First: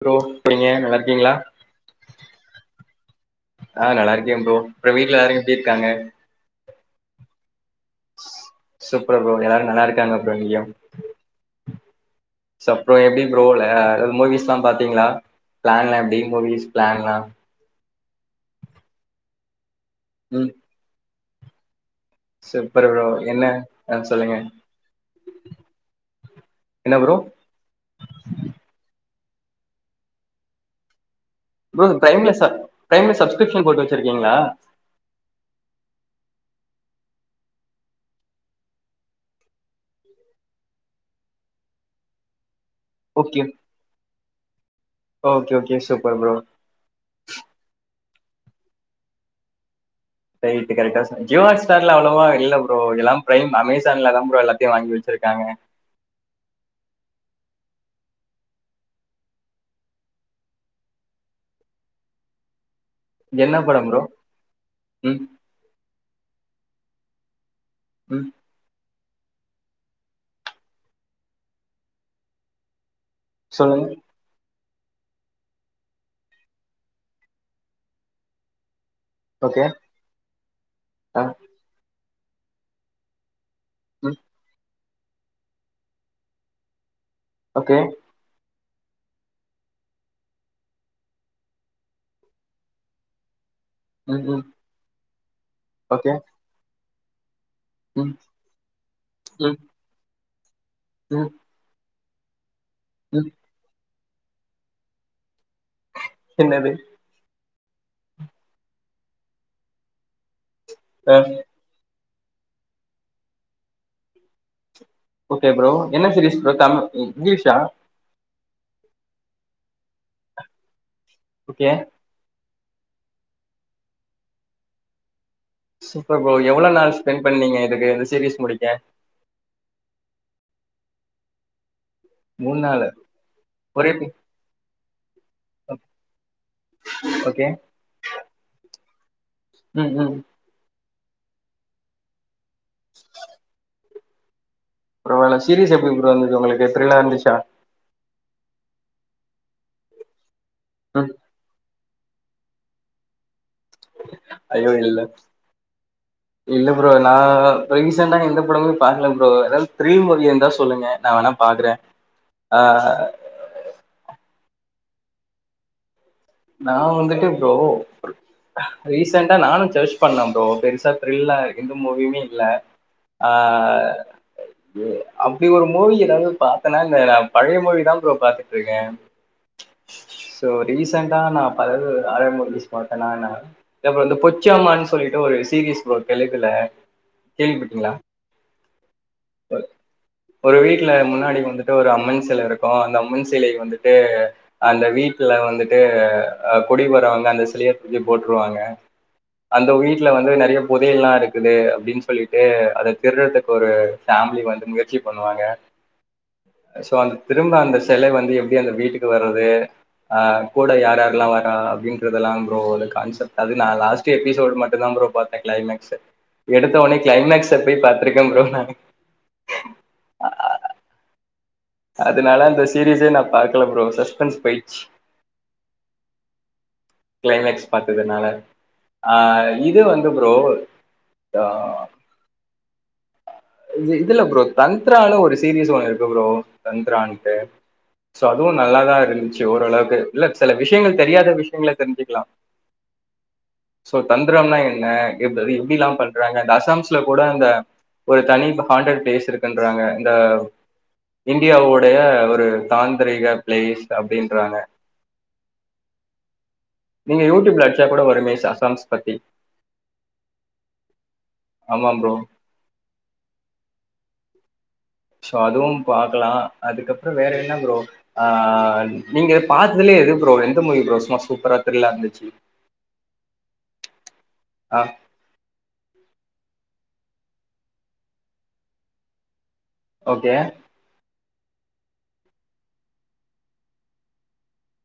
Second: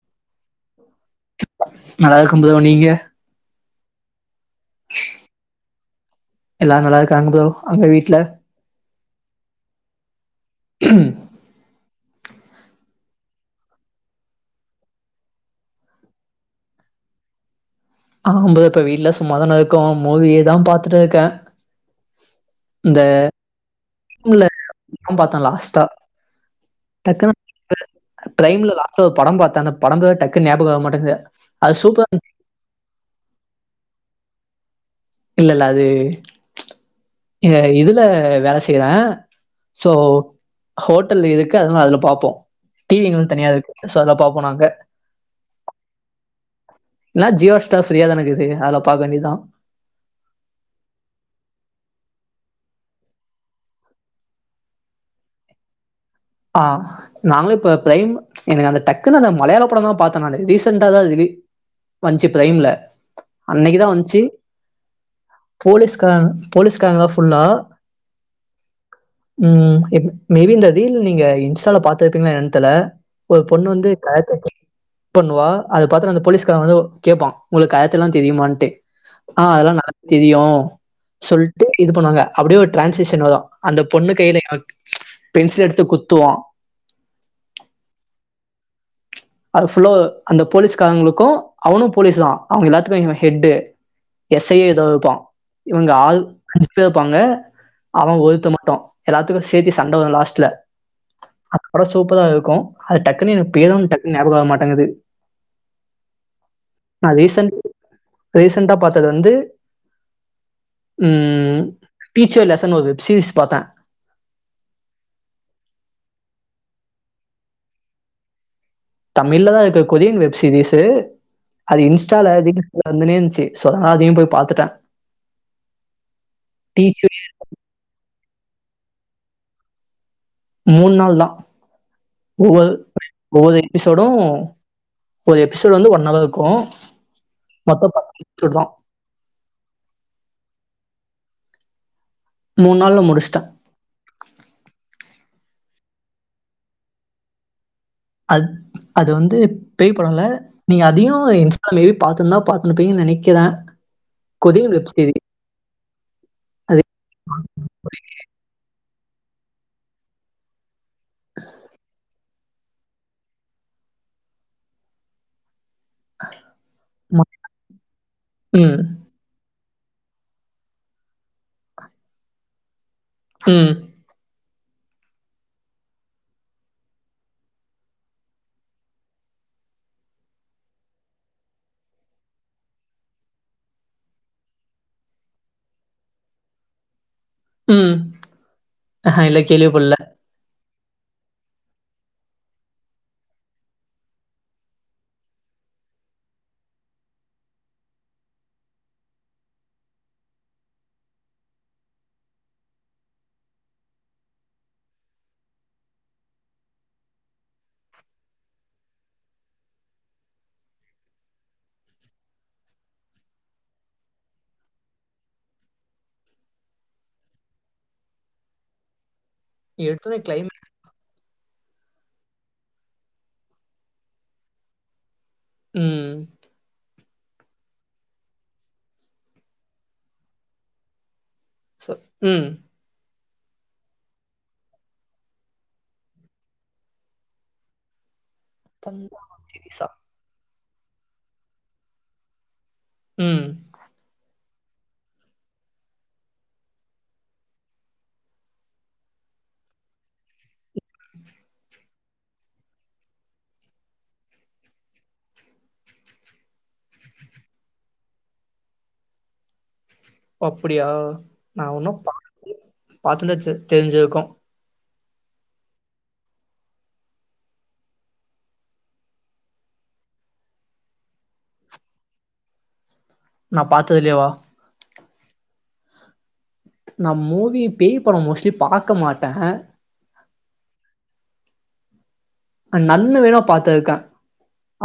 Bro [unintelligible] நல்லா இருக்கீங்ளா நல்லா இருக்கும் ப்ரோ நீங்க ஆ நல்லா இருக்கே ப்ரோ அப்றோ வீட்ல எல்லாரு எப்டி இருக்காங்க எல்லாரும் நல்லா இருக்காங்க ப்ரோ அங்க வீட்ல சூப்பர் ப்ரோ எல்லாரு நல்லா இருக்காங்க ப்ரோ இங்கயு சோ அப்றோ எப்டி ப்ரோ அதாவது மூவிஸ் எல்லா பாத்தீங்களா பிளான்லா எப்டி மூவிஸ் பிளான்லா ஆ ப்ரோ இப்ப வீட்ல சும்மாதானே இருக்கோ ம் மூவியேதா பாத்துட்டு இருக்கே சூப்பர் இந்த ப்ரோ என்ன ஆ சொல்லுங்க [unintelligible] பாத்தே லாஸ்டா என்ன ப்ரோ [unintelligible] ப்ரைம்ல லாஸ்ட்ல ஒரு படம் பாத்தா அந்த படம் பேரு டக்குனு ஞாபகம் வர மாட்டேங்கது ப்ரோ பிரைம்ல சப் பிரைம்ல சப்ஸ்கிரிப்ஷன் போட்டு வெச்சிருக்கீங்ளா இல்லல்ல அது இதுல வேல செய்யிற சோ ஹோட்டல்ல இருக்கு அதனால அதுல பாப்போ டிவி எங்களுக்குனு ஓகே தனியா இருக்கு சோ அதுல்ல பாப்போ நாங்க ஓகே ஓகே சூப்பர் ப்ரோ இல்லனா ஜியோ ஸ்டார் ஃபிரியாதான இக்குது செரி அதுல பாக்க வேண்டியதா கரெட்டு கரெட்டா சொன் ஜியோ ஸ்டார்ல அவ்ளவா இல்ல ப்ரோ எல்லா பிரைம் அமேசான்ல தா ப்ரோ எல்லாத்தையு வாங்கி வெச்சிருக்காங்க ஆ நாங்களு இப்ப பிரைம் எனக்கு அந்த டக்குன்னு அந்த மலையாள படம் தா பாத்தே நானு ரீசன்டா தா வந்துச்சு பிரைம்ல என்ன அன்னிக்குதா படம் ப்ரோ வந்துச்சு ம் போலீஸ்கார போலீஸ்காரங்கதா ஃபுல்லா ம் ம் மேபி இந்த ரீல் நீங்க இன்ஸ்டால பாத்துருப்பீங்ளா என்னனு தெரில ஒரு பொண்ணு சொல்லுங்க வந்து கராத்தே பண்ணுவா அத பாத்துட்டு அந்த போலீஸ்காரன் வந்து கேப்பா உங்களுக்கு கரத்தே எல்லா தெறியுமான்ட்டு ஆ ஓகே அதெல்லா நல்ல தெரியு ஆ சொல்ட்டு இது பண்ணுவாங்க அப்டியே ஒரு ட்ரான்சேஷன் வரு அந்த பொண்ணு ம் கையில பென்சில் எடுத்து குத்துவா ஓகே அது ஃபுல்லா அந்த போலீஸ்காரங்களுக்கு அவனு போலீஸ் தா அவங்க எல்லாத்துக்கு இவ ஹெட்டு ம் ம் எஸ் ஐ யா ஏதோ இருப்பா இவங்க ஓகே ஆறு அஞ்சு பேர் இருப்பாங்க ம் அவ ஒருத்த மட்டு எல்லாத்துக்கு ம் சேத்தி சண்ட வரு லாஸ்ட்ல ம் அந்த படோ சூப்பரா இருக்கு அது ம் டக்குன்னு எனக்கு பேரு டக்குன்னு ஞாபகம் வர மாட்டேங்குது என்னது நா ரீசென்ட் ரீசென்டா பாத்தது வந்து ஆ ம் டீச்சர் லெசன்னு ஒரு வெப்சீரிஸ் பாத்த ஓகே ப்ரோ என்ன சீரீஸ் ப்ரோ தமி இங்லீஷா தமிழ்லதா இருக்கு கொரியன் வெப் சீரீஸ் ஓகே அது இன்ஸ் இன்ஸ்டால ரீல்ஸு வந்துனே இருந்ச்சு சோ அதனால அதையு போய் பாத்துட்ட சூப்பர் ப்ரோ எவ்ளோ நாள் டீச்சர் ஸ்பெண்ட் பண்ணீங்க இதுக்கு இந்த சீரீஸ் முடிக்க மூண் நாள்தா மூணு ஒவ்வொரு நாளு ஒவ்வொரு ஒரே எபிசோடு ஒரு எபிசோடு வந்து ஒன் ஹவர் இருக்கு ஓகே அதுதா ம் ம் மூண் நாள்ல முடிச்ட்ட ப்ரோ அந்த சீரீஸ் எப்டி ப்ரோ இருந்தது உங்களுக்கு திர்லா இருந்துச்சா அது வந்து பேய் படோ இல்ல நீங்க ம் அதையு இன்ஸ்டாலயே பாக்கணுமா பாக் அனுபிங் நினைக்குறே ஐயோ இல்ல இல்ல அது. ப்ரோ நா இப்ப ரீசெண்டா எந்த படமு பாக்கல ப்ரோ எதாது ஃப்ரீ மூவி இருந்தா சொல்லுங்க நா வேணா பாக்குறே ஆ நா வந்துட்டு ம். ப்ரோ ரீ ம். ரீசெண்டா நானு செர்ச் பண்ண ப்ரோ பெருசா த்ரில்லா எந்த மூவியுமே இல்ல ஆ ம். அப்டி ஒரு மூவி எதாது பாத்தனா இல்ல நா பழைய மூவிதா ப்ரோ பாத்துட்டு இருக்கே சோ ரீசெண்டா நா பழது அழ மூவிஸ் பாத்தனா ஏ ப்ரோ இந்த பொச்சியம்மான் சொல்லிட்டு ஒரு சீரிஸ் ப்ரோ தெலுங்குல கேள்விப்பட்டீங்களா ம். ஆஹா இல்ல கேள்விப்படல. ஒரு வீட்ல முன்னாடி வந்துட்டு ஒரு அம்மன் சில இருக்கு அந்த அம்மன் சிலைய வந்துட்டு அந்த வீட்ல வந்துட்டு அ குடி போறவங்க அந்த சிலைய தூக்கி போட்ருவாங்க அந்த வீட்ல வந்து நறைய போதையல்லா இருக்குது அப்டின் சொல்லிட்டு அத திருடுறதுக்கு ஒரு ஃபேமிலி வந்து முயற்சி பண்ணுவாங்க சோ அந்த திரும்ப அந்த செல வந்து எப்டி அந்த வீட்டுக்கு வருது ஆ கூட யார் யாரெல்லா வரா அப்டின்றதெல்லா ப்ரோ கான்செப்ட் அது நா லாஸ்ட் எபிசோட் மட்டுதா ப்ரோ பாத் கிளைமேக்ஸு எடுத்த உட்னே கிளைமேக்ஸ போய் பாத்துருக்கே ப்ரோ நானு எடுத்தோனே க்ளைமேக் அதுனால அந்த சீரிஸே நா பாக்கல ப்ரோ சஸ்பென்ஸ் போய்ச்சு ம் க்ளைமேக்ஸ் பாத்ததுனால ஆ இது வந்து ப்ரோ ஆ ம் இதுல ப்ரோ தந்தரான்னு ஒரு சீரிஸ் ஒன்னு இருக்கு ப்ரோ தந்தரான்ட்டு சோ அதுவு நல்லாதா இருந்ச்சு தஞ்சாவூர் தெரிசா? ஓரளவுக்கு இல்ல சில விஷயங்கள் தெரியாத விஷயங்கள தெரிஞ்சுக்கலா ம் சோ தந்தரம்னா என்ன எப்டிலா பண்றாங்க இந்த அசாம்ஸ்ல கூட அந்த ஒரு தனி ஹாண்டர்ட் பிளேஸ் இருக்குன்றாங்க இந்த இந்தியாவுடைய ஒரு தாந்திரிக பிளேஸ் அப்டின்றாங்க நீங்க யூடியூப்ல அடிச்சா கூட வருமே ச சாம்ஸ் பத்தி அப்டியா நா ஆமா ஒன்னு ப்ரோ பாத்து பாத்துருந்தா தெரிஞ்சுருக்கு சோ அதுவு பாக்கலா அதுக்கப்றோ வேற என்ன ப்ரோ ஆ நீங்க எ பாத்ததுலேயே இது ப்ரோ எந்த மூவி ப்ரோ சும்மா சூப்பரா த்ரில்லா இருந்துச்சு நா பாத்தது இலையேவா ஆ நா மூவி பேய் படம் மோஸ்ட்லி பாக்க மாட்டேன் ஓகே நன்னு வேணாபாத்து இருக்கேன்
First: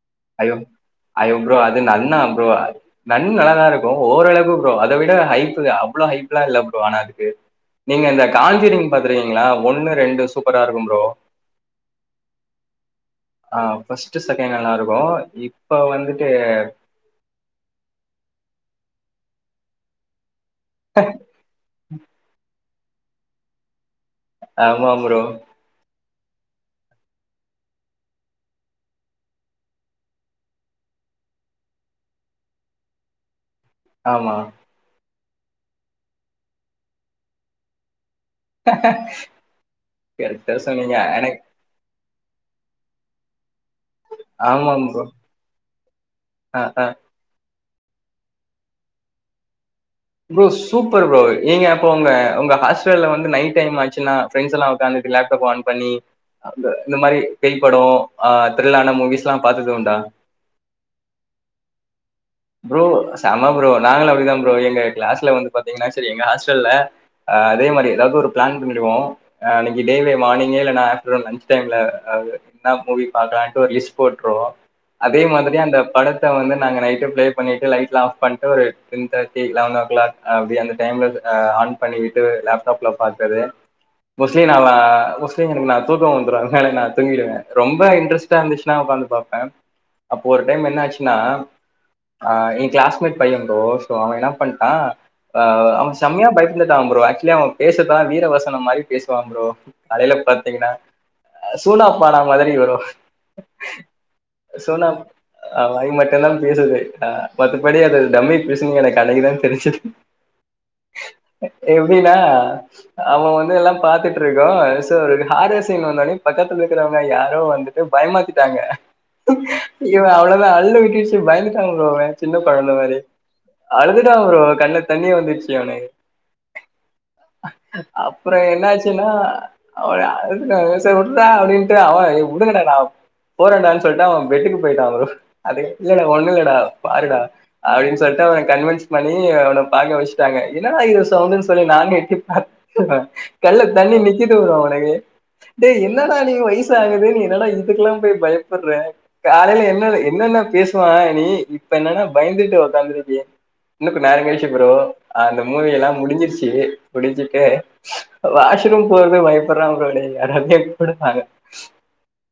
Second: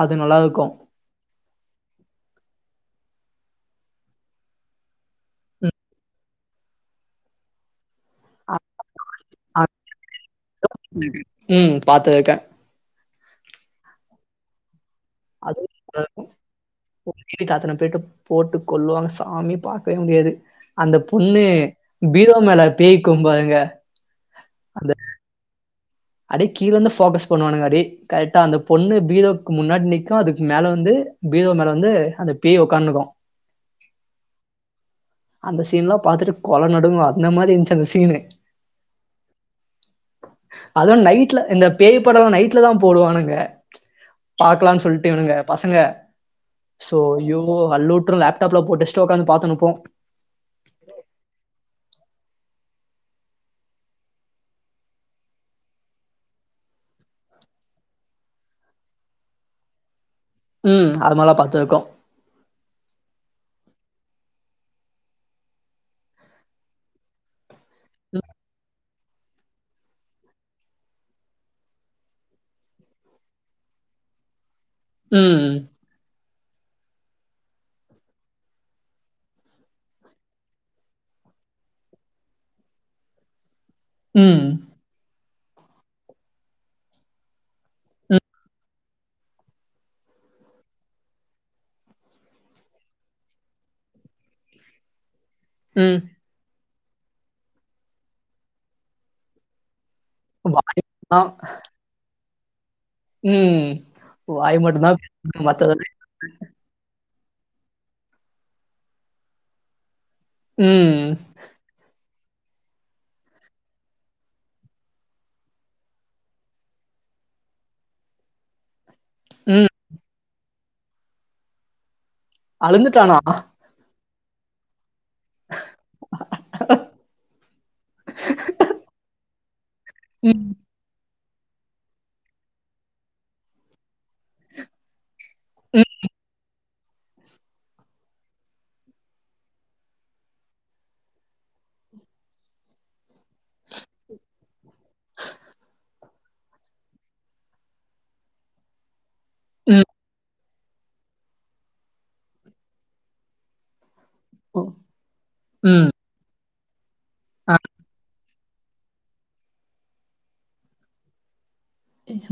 அது நல்லா இருக்கும் அய்யோ ப்ரோ அது நன்னா ப்ரோ நன் நல்லாதான் இருக்கும் ஓரளவுக்கு ப்ரோ அதை விட ஹைப் ம். அவ்வளோ ஹைப் எல்லாம் இல்ல ப்ரோ ஆனா அதுக்கு நீங்க இந்த அ காஞ்சூரிங் பாத்துருக்கீங்களா அ ஒண்ணு ரெண்டு சூப்பரா இருக்கும் ப்ரோ ம் பாத்து இருக்கேன் ஆ ஃபஸ்ட்டு செகண்ட் நல்லா இருக்கும் அதுவும் இப்போ அந்த வந்துட்டு [unintelligible] அத்தன போயட்டு போட்டு கொல்லுவாங்க சாமி பாக்கவே முடியாது அந்த பொண்ணு பீரோ மேல பேயி கும் பாருங்க அந்த ஆமாம் ப்ரோ அப்டியே கீழ இருந்து ஃபோக்கஸ் பண்ணுவானுங்க அப்டி கரெக்டா அந்த பொண்ணு பீரோக்கு முன்னாடி நிக்கும் அதுக்கு மேல வந்து பீரோ மேல வந்து அந்த பேய் உட்காந்துக்கும் ஆமா அந்த சீன்லாம் பாத்துட்டு கொல நடுங்கும் அந்த மாரி இந்துச்சு அந்த சீனு கெரக்டா சொன்னீங்க அன்னைக் பேய்படலாம் நைட்டில் தான் போடுவானுங்க பாக்கலாம்னு ஆமாம் ப்ரோ சொல்லிட்டுஇவனுங்க பசங்க ஆ ஆ சோ யோ போ அல்லுவிட்டுறும் லப்டாப்ல போட்டு வச்சுட்டு உக்காந்து பாத்துனுப்போம் ப்ரோ சூப்பர் ப்ரோ நீங்க அப்போ உங்க உங்க ஹஸ் வந்து நைட் டைம் ஆச்சுன்னா பிரண்ட்ஸ் எல்லாம் உக்காந்துட்டு லேப்டாப் ஆன் பண்ணி அ இந்த மாரி பேய் படம் ஆஹ் த்ரில்லான மூவிஸ்லாம் பாத்தது உண்டா ம் அதுமல்லாம் பாத்துருக்கோம் ப்ரோ செம ப்ரோ நாங்களும் அப்படிதான் ப்ரோ எங்க கிளாஸ்ல வந்து பாத்தீங்கன்னா சரி எங்க ஹாஸ்டல்ல ஆ அதே மாரி ஏதாவது ஒரு பிளான் பண்ணிடுவோம் அன்னைக்கு டெல மார்னிங்கே இல்லனா ஆப்டர்நூன் லன்ச் டைம்ல என்ன மூவி பாக்கலாம் ஒரு லிஸ்ட் போட்டுருவோம் அதே ம் மாதிரிஅந்த படத்த வந்து நாங்க நைட்டு பிளே பண்ணிட்டு லைட்ல ஆப் பண்ணிட்டு ஒரு ten thirty eleven o'clock அப்படி அந்த டைம்ல அ ஆன் பண்ணிக்கிட்டு லேப்டாப்ல பார்த்தது மோஸ்ட்லி ம் நால ஸ் [unintelligible] தூங்கிறுவேனா தூங்கிருவேன் அதனால நா தூக்கம் வந்துரும் அதனால நான் தூங்கிடுவேன் ரொம்ப ம் இன்ட்ரஸ்டா இருந்துச்சு ந உக்காந்து பாப்பேன் அப்போ ஒரு டைம் என்ன ஆச்சுன்னா ஆ என் கிளாஸ்மேட் பைய ப்ரோ சோ அவன் என்ன பண்ணிட்டான் ஆ அவன் ம் செம்மையா பய ந்துட்டா ப்ரோ ஆக்சுவல அவன் பேசதான் வீர வசனம் மாதிரி பேசுவான் ப்ரோ காலையல பாத்தீங்கன்னா வாய் ஆ சூனா பானா மாதிரி வருவா ம் ஓ வாய் மட்டும்தா [unintelligible] மத்த ல்ல பேசுது ஆ மத்தபடி அது டம்மி பீசு எனக்கு அன்னைக்குதான் தெரிஞ்சுது ம் எ எப்டினா அவன் வந்து எல்லாம் பாத்துட்டு இருக்கோ சோ ஒரு ஹாரர் சீன் வந்தனே பக்கத்துல இருக்கிறவங்க யாரோ வந்து பயமாத்திட்டாங்க ம் இவன் அவ்வளவுதான் அள்ளு விட்டு விச்ச பயந்துட்டாங்க ப்ரோ அவ சின்ன கொழந்த மாரி அழுந்துட்டானா அழுதுட்டா ப்ரோ கண்ண தண்ணிய வந்துருச்சு அவனுகு அப்புற என்ன ஆச்சுனா அவ ம் சே விட்றா அப்டின்ட்டு அவ வுடுங்கடா நா போறேன்டான்னு சொல்லிட்டு அவன் பெட்டுக்கு போயிட்டா ப்ரோ அது இல்ல இல்ல ஒண்ணு இல்லடா பாருடா அப்டின்னு சொல்லிட்டு அவன கன்வின்ஸ் பண்ணி அவன பாக்க வச்சுட்டாங்க என்னடா இது சவுண்டுன் சொல்லி நாங்க எட்டி பா கண்ணுல தண்ணி நிக்குது ப்ரோ டே என்னடா நீ வயசு ஆகுது நீ என்னடா இதுக்கெல்லா போய் பயப்படுற காலைல என்ன ம் என்னென்ன பேசுவா நீ இப்ப என்னன்னா பயந்துட்டு ஓக்காதாந்துருக்கியே [unintelligible] ச்சு ப்ரோ அந்த மூவி ம் எல்லா முடிஞ்சிருச்சு முடிஞ்சுட்டு ஆ வாஷ்ரூம் போறது பயப்படுறா ப்ரோ [inaudible]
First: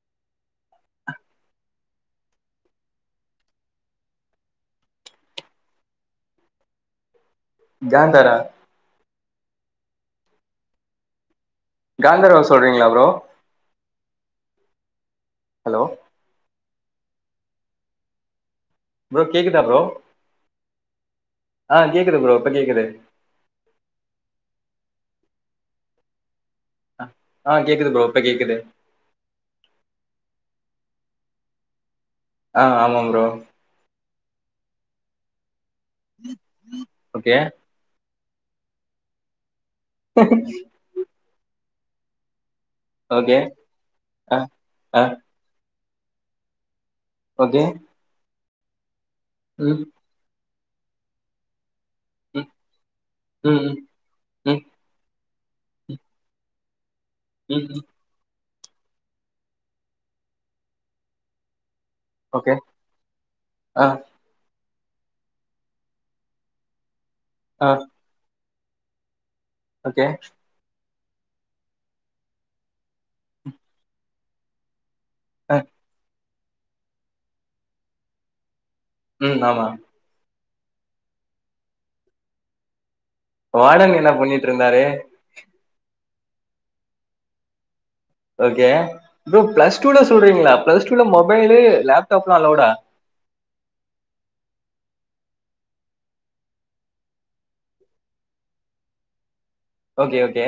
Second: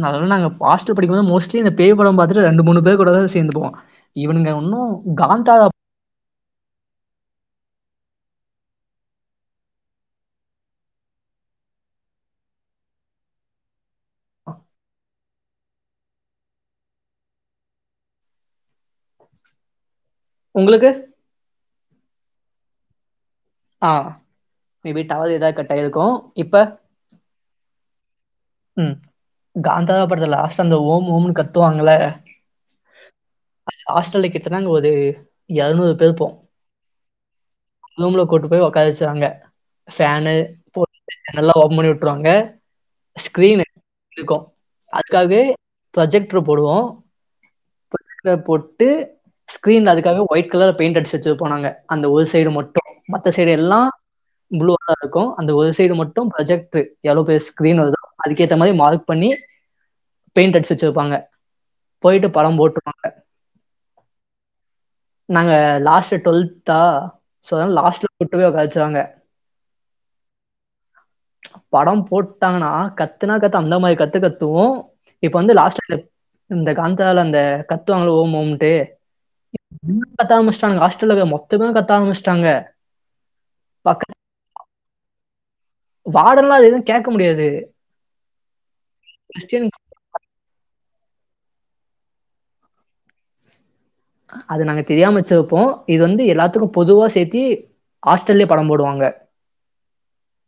அதலா நாங்க பாஸ்டு படிக்கும்போது மோஸ்டலி இந்த பேய் படம் பாத்துட்டு ரெண்டு மூணு பேர் கூட தா சேந்துக்குவோ இவனுங்க ஒன்னு காந்தாரா ஜாந்தாறா காந்தர்வா சொல்றீங்களா ப்ரோ ஹலோ ப்ரோ கேக்குதா ப்ரோ உங்களுக்கு ஆ கேக்குது ப்ரோ இப்ப கேக்குது ஆ மேபி டவ ஏதாது கட் ஆயிருக்கு இப்ப ஆ கேக்குது ப்ரோ இப்ப கேக்குது ம் காந்தா படதுல லாஸ்ட்டா அந்த ஓம் ஓம்னு கத்துவாங்கள்ல ஆ ஆமாம் ப்ரோ அ ஹாஸ்டல் கிட்டனாங்க ஒரு இருநூறு பேரு போ ஓகே ரூம்ல கூட்டு போ ஒக்கார வச்சுவாங்க ஃபேன்னு ஜனல் லாம் ஓபன் பண்ணி விட்ருவாங்க ஓகே ஸ்கிரீனு இருக்கு ஆ ஆ அதுக்காகவே ப்ரொஜெக்டர் போடுவோ ஓகே போ போட்டு ம் ஸ்க்ரீன்ல அதுக்காகவே ஒயிட் கலர் பெயிண்ட் அடிச்சு வச்சுருப்போ நாங்க அந்த ஒரு ம் சைடு மட்டு மத்த சைடு ம் எல்லா ம் ம் ப்ளூதா இருக்கு அந்த ஒரு சைடு மட்டு ப்ரொஜெக்ட்ரு எளோ பெரிய ம் ஸ்கீரின் ம் வருதோ அதுக்கேத்த மாரி மார்க் பண்ணி பெயிண்ட் அடிச்சு வெச்சிருப்பாங்க போயிட்டு ஓகே படம் போட்டு பாங்க ஆ நாங்க லாஸ்ட் டுவல்தா சோ ஆ அதனால லாஸ்ட்ல கூட்டு போய் உட்கார வச்சுருவாங்க ஓகே படம் போட்டாங்கன்னா கத்துனா கத்து அந்த மாரி கத்து கத்துவோ இப்ப வந்து ஆ லாஸ்ட்ல இந்த காந்தால அந்த கத்து வாங்கள ஓம் ஓம்ட்டு ம் ஆமா கத்த ஆரமிச்சிட்டாங்க ஹாஸ்டல்ல இருக்குற மொத்த பேரு கத்த ஆரமிச்சிட்டாங்க வாடன் என்ன பண்ணிட்டு இருந்தாரு வாடன்ல்லா அது எது கேட்க முடியாது ஓகே ப்ரோ கொஸ்டின் பிளஸ் டூல சொல்றீங்களா பிளஸ் டூல மொபைலு லேப்டாப்லா அலோடா அது நாங்க தெரியாம வச்சுருப்போ இது வந்து எல்லாத்துக்கு பொதுவா சேத்தி ஹாஸ்டல்லயே படம் போடுவாங்க ஓகே ஓகே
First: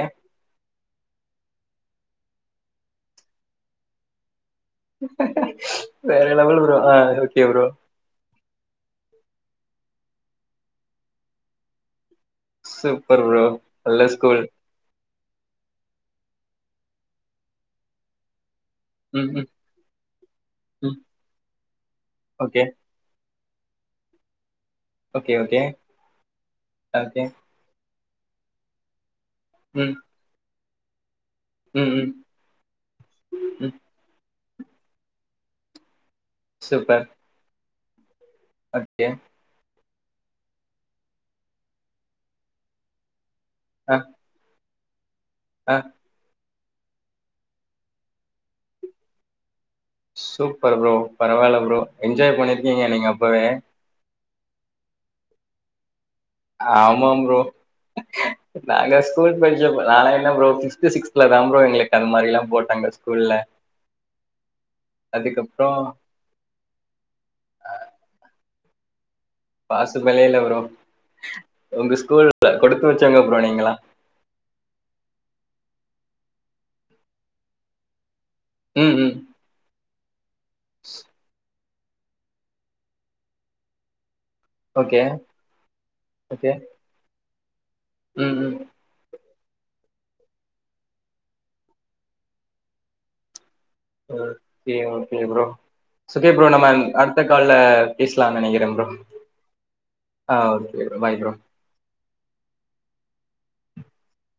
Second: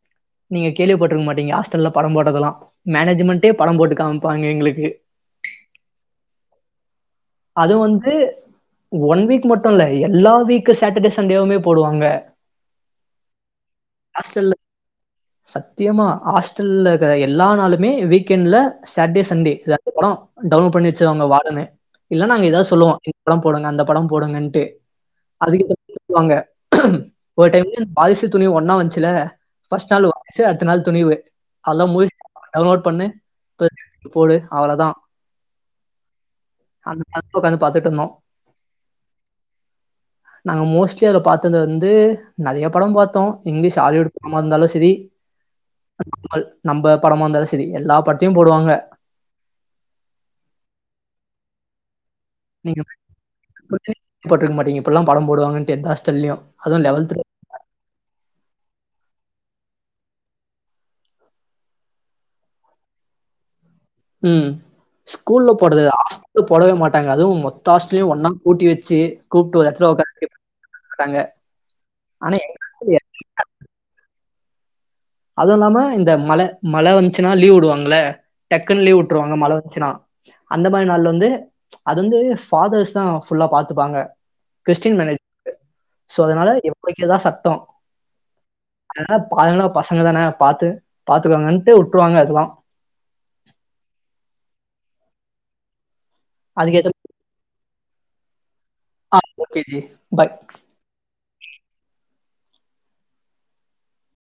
நீங்க கேள்விப்பட்டுருக்க மாட்டீங்க ஹாஸ்டல்ல பட போட்டதல்லா மேனேஜ்மெண்டே படம் போட்டு காமிப்பாங்க எங்களுக்கு வேற லெவல் ப்ரோ ஆ ஓகே ப்ரோ அது வந்து ஒன் வீக் மட்டு இல்ல எல்லா வீக் சேட்டர்டே சண்டேவுமே போடுவாங்க சூப்பர் ப்ரோ நல்ல ஸ்கூல் ஹாஸ்டல்ல சத்தியமா ஹாஸ்டல்ல இருக்கற எல்லா நாளுமே வீக்கெண்ட்ல சாட்டே ம், ம், சண்டே எதாவது படோ டவுன்லோட் பண்ணி ம். வச்சிருவாங்க வாடனே இல்ல நாங்க ஓகே, ஏதாது சொல்லுவோ படம் போடுங்க அந்த படம் போடுங்கன்ட்டு ஓகே, ஓகே, [unintelligible] ஓகே. ஒரு டைமு வாரிசு துணிவு ஒன்னா வன்ச்சில்ல பர்ஸ்ட் ம், நாள் வாரிசு அடுத்த நாள் துணிவு அவ்வள்தா ம், ம், முடிஞ்சு டவுன்லோட் பண்ணு ப ம். போடு அவளதா அந்த [unintelligible] உக்காந்து பாத்துட்ருந்தோ ஓக்கே நாங்க மோஸ்ட்லி அதில பார்த்தது வந்து நெறைய படம் பாத்தோ இங்கிலீஷ் அ, ஹோலிவுட் படமா இருந்தாலு சரி அ [unintelligible] நம்ப படமாந்தாலு சரி எல்லா பட்டத்தியு போடுவாங்க சூப்பர் ப்ரோ பரவால்ல ப்ரோ என்ஜாய் பண்ணிருக்கீங்க நீங்க அப்பவே போட்றுக்க மாட்டிங்க இப்பல்லா படம் போடுவங்கன்ட்டு எந்த ஹாஸ்டல்லியு ஆமாம் ப்ரோ நாங்க ஸ்கூல் படிச்ச நாலா என்ன ப்ரோ பிப்த்து சிக்ஸ்த்லதாம் ப்ரோ எங்குளுக்க அந்த மாரிலாம் போட்டாங்க ஸ்கூல்ல உம் ஸ்கூல்ல அதுக்கப்புறம் போடது ஹாஸ் [unintelligible] போடவே மாட்டாங்க அதுவு மொத்த ஆஸ்ட்லயு ஒன்னா கூட்டி வச்சி கூப்ட்டு ஒரு எடத்துல உக்கார பாசிபிளே இல்ல ப்ரோ. வெச்சிருபாங்க உங்க ஆனா ஸ்கூல்ல எங் கொடுத்து வச்சவங்க ப்ரோ [unintelligible] நீங்கலாம். அதுவு இல்லாம இந்த மழ மழ வந்துச்சுனா லீவ் உடுவாங்கல டக்குன் ம், லீவ் ம். உட்ருவாங்க மழ வந்துச்சுனா அந்த மாரி நாள்ல வந்து அது வந்து ஃபாதர்ஸ்தா ஃபுல்லா பாத்துப்பாங்க Christian okay, manage manned so அதனால ஓகே. இவங்க வெக்குரதுதா சட்டோ ம், ம். அதனால அதனால பசங்க தான பாத்து பாத்துக்கோங்கன்ட்டு உட்ருவாங்க அதுவு ஓக்கே ஓக்கே ப்ரோ [unintelligible] நம்ம நா அதுக்கேத்த அடுத்த கால்ல பேசலானு நெனைக்கிறம் ப்ரோ ஆ ஓக்கே ஜி பாய் ஆ ஓகே பாய் ப்ரோ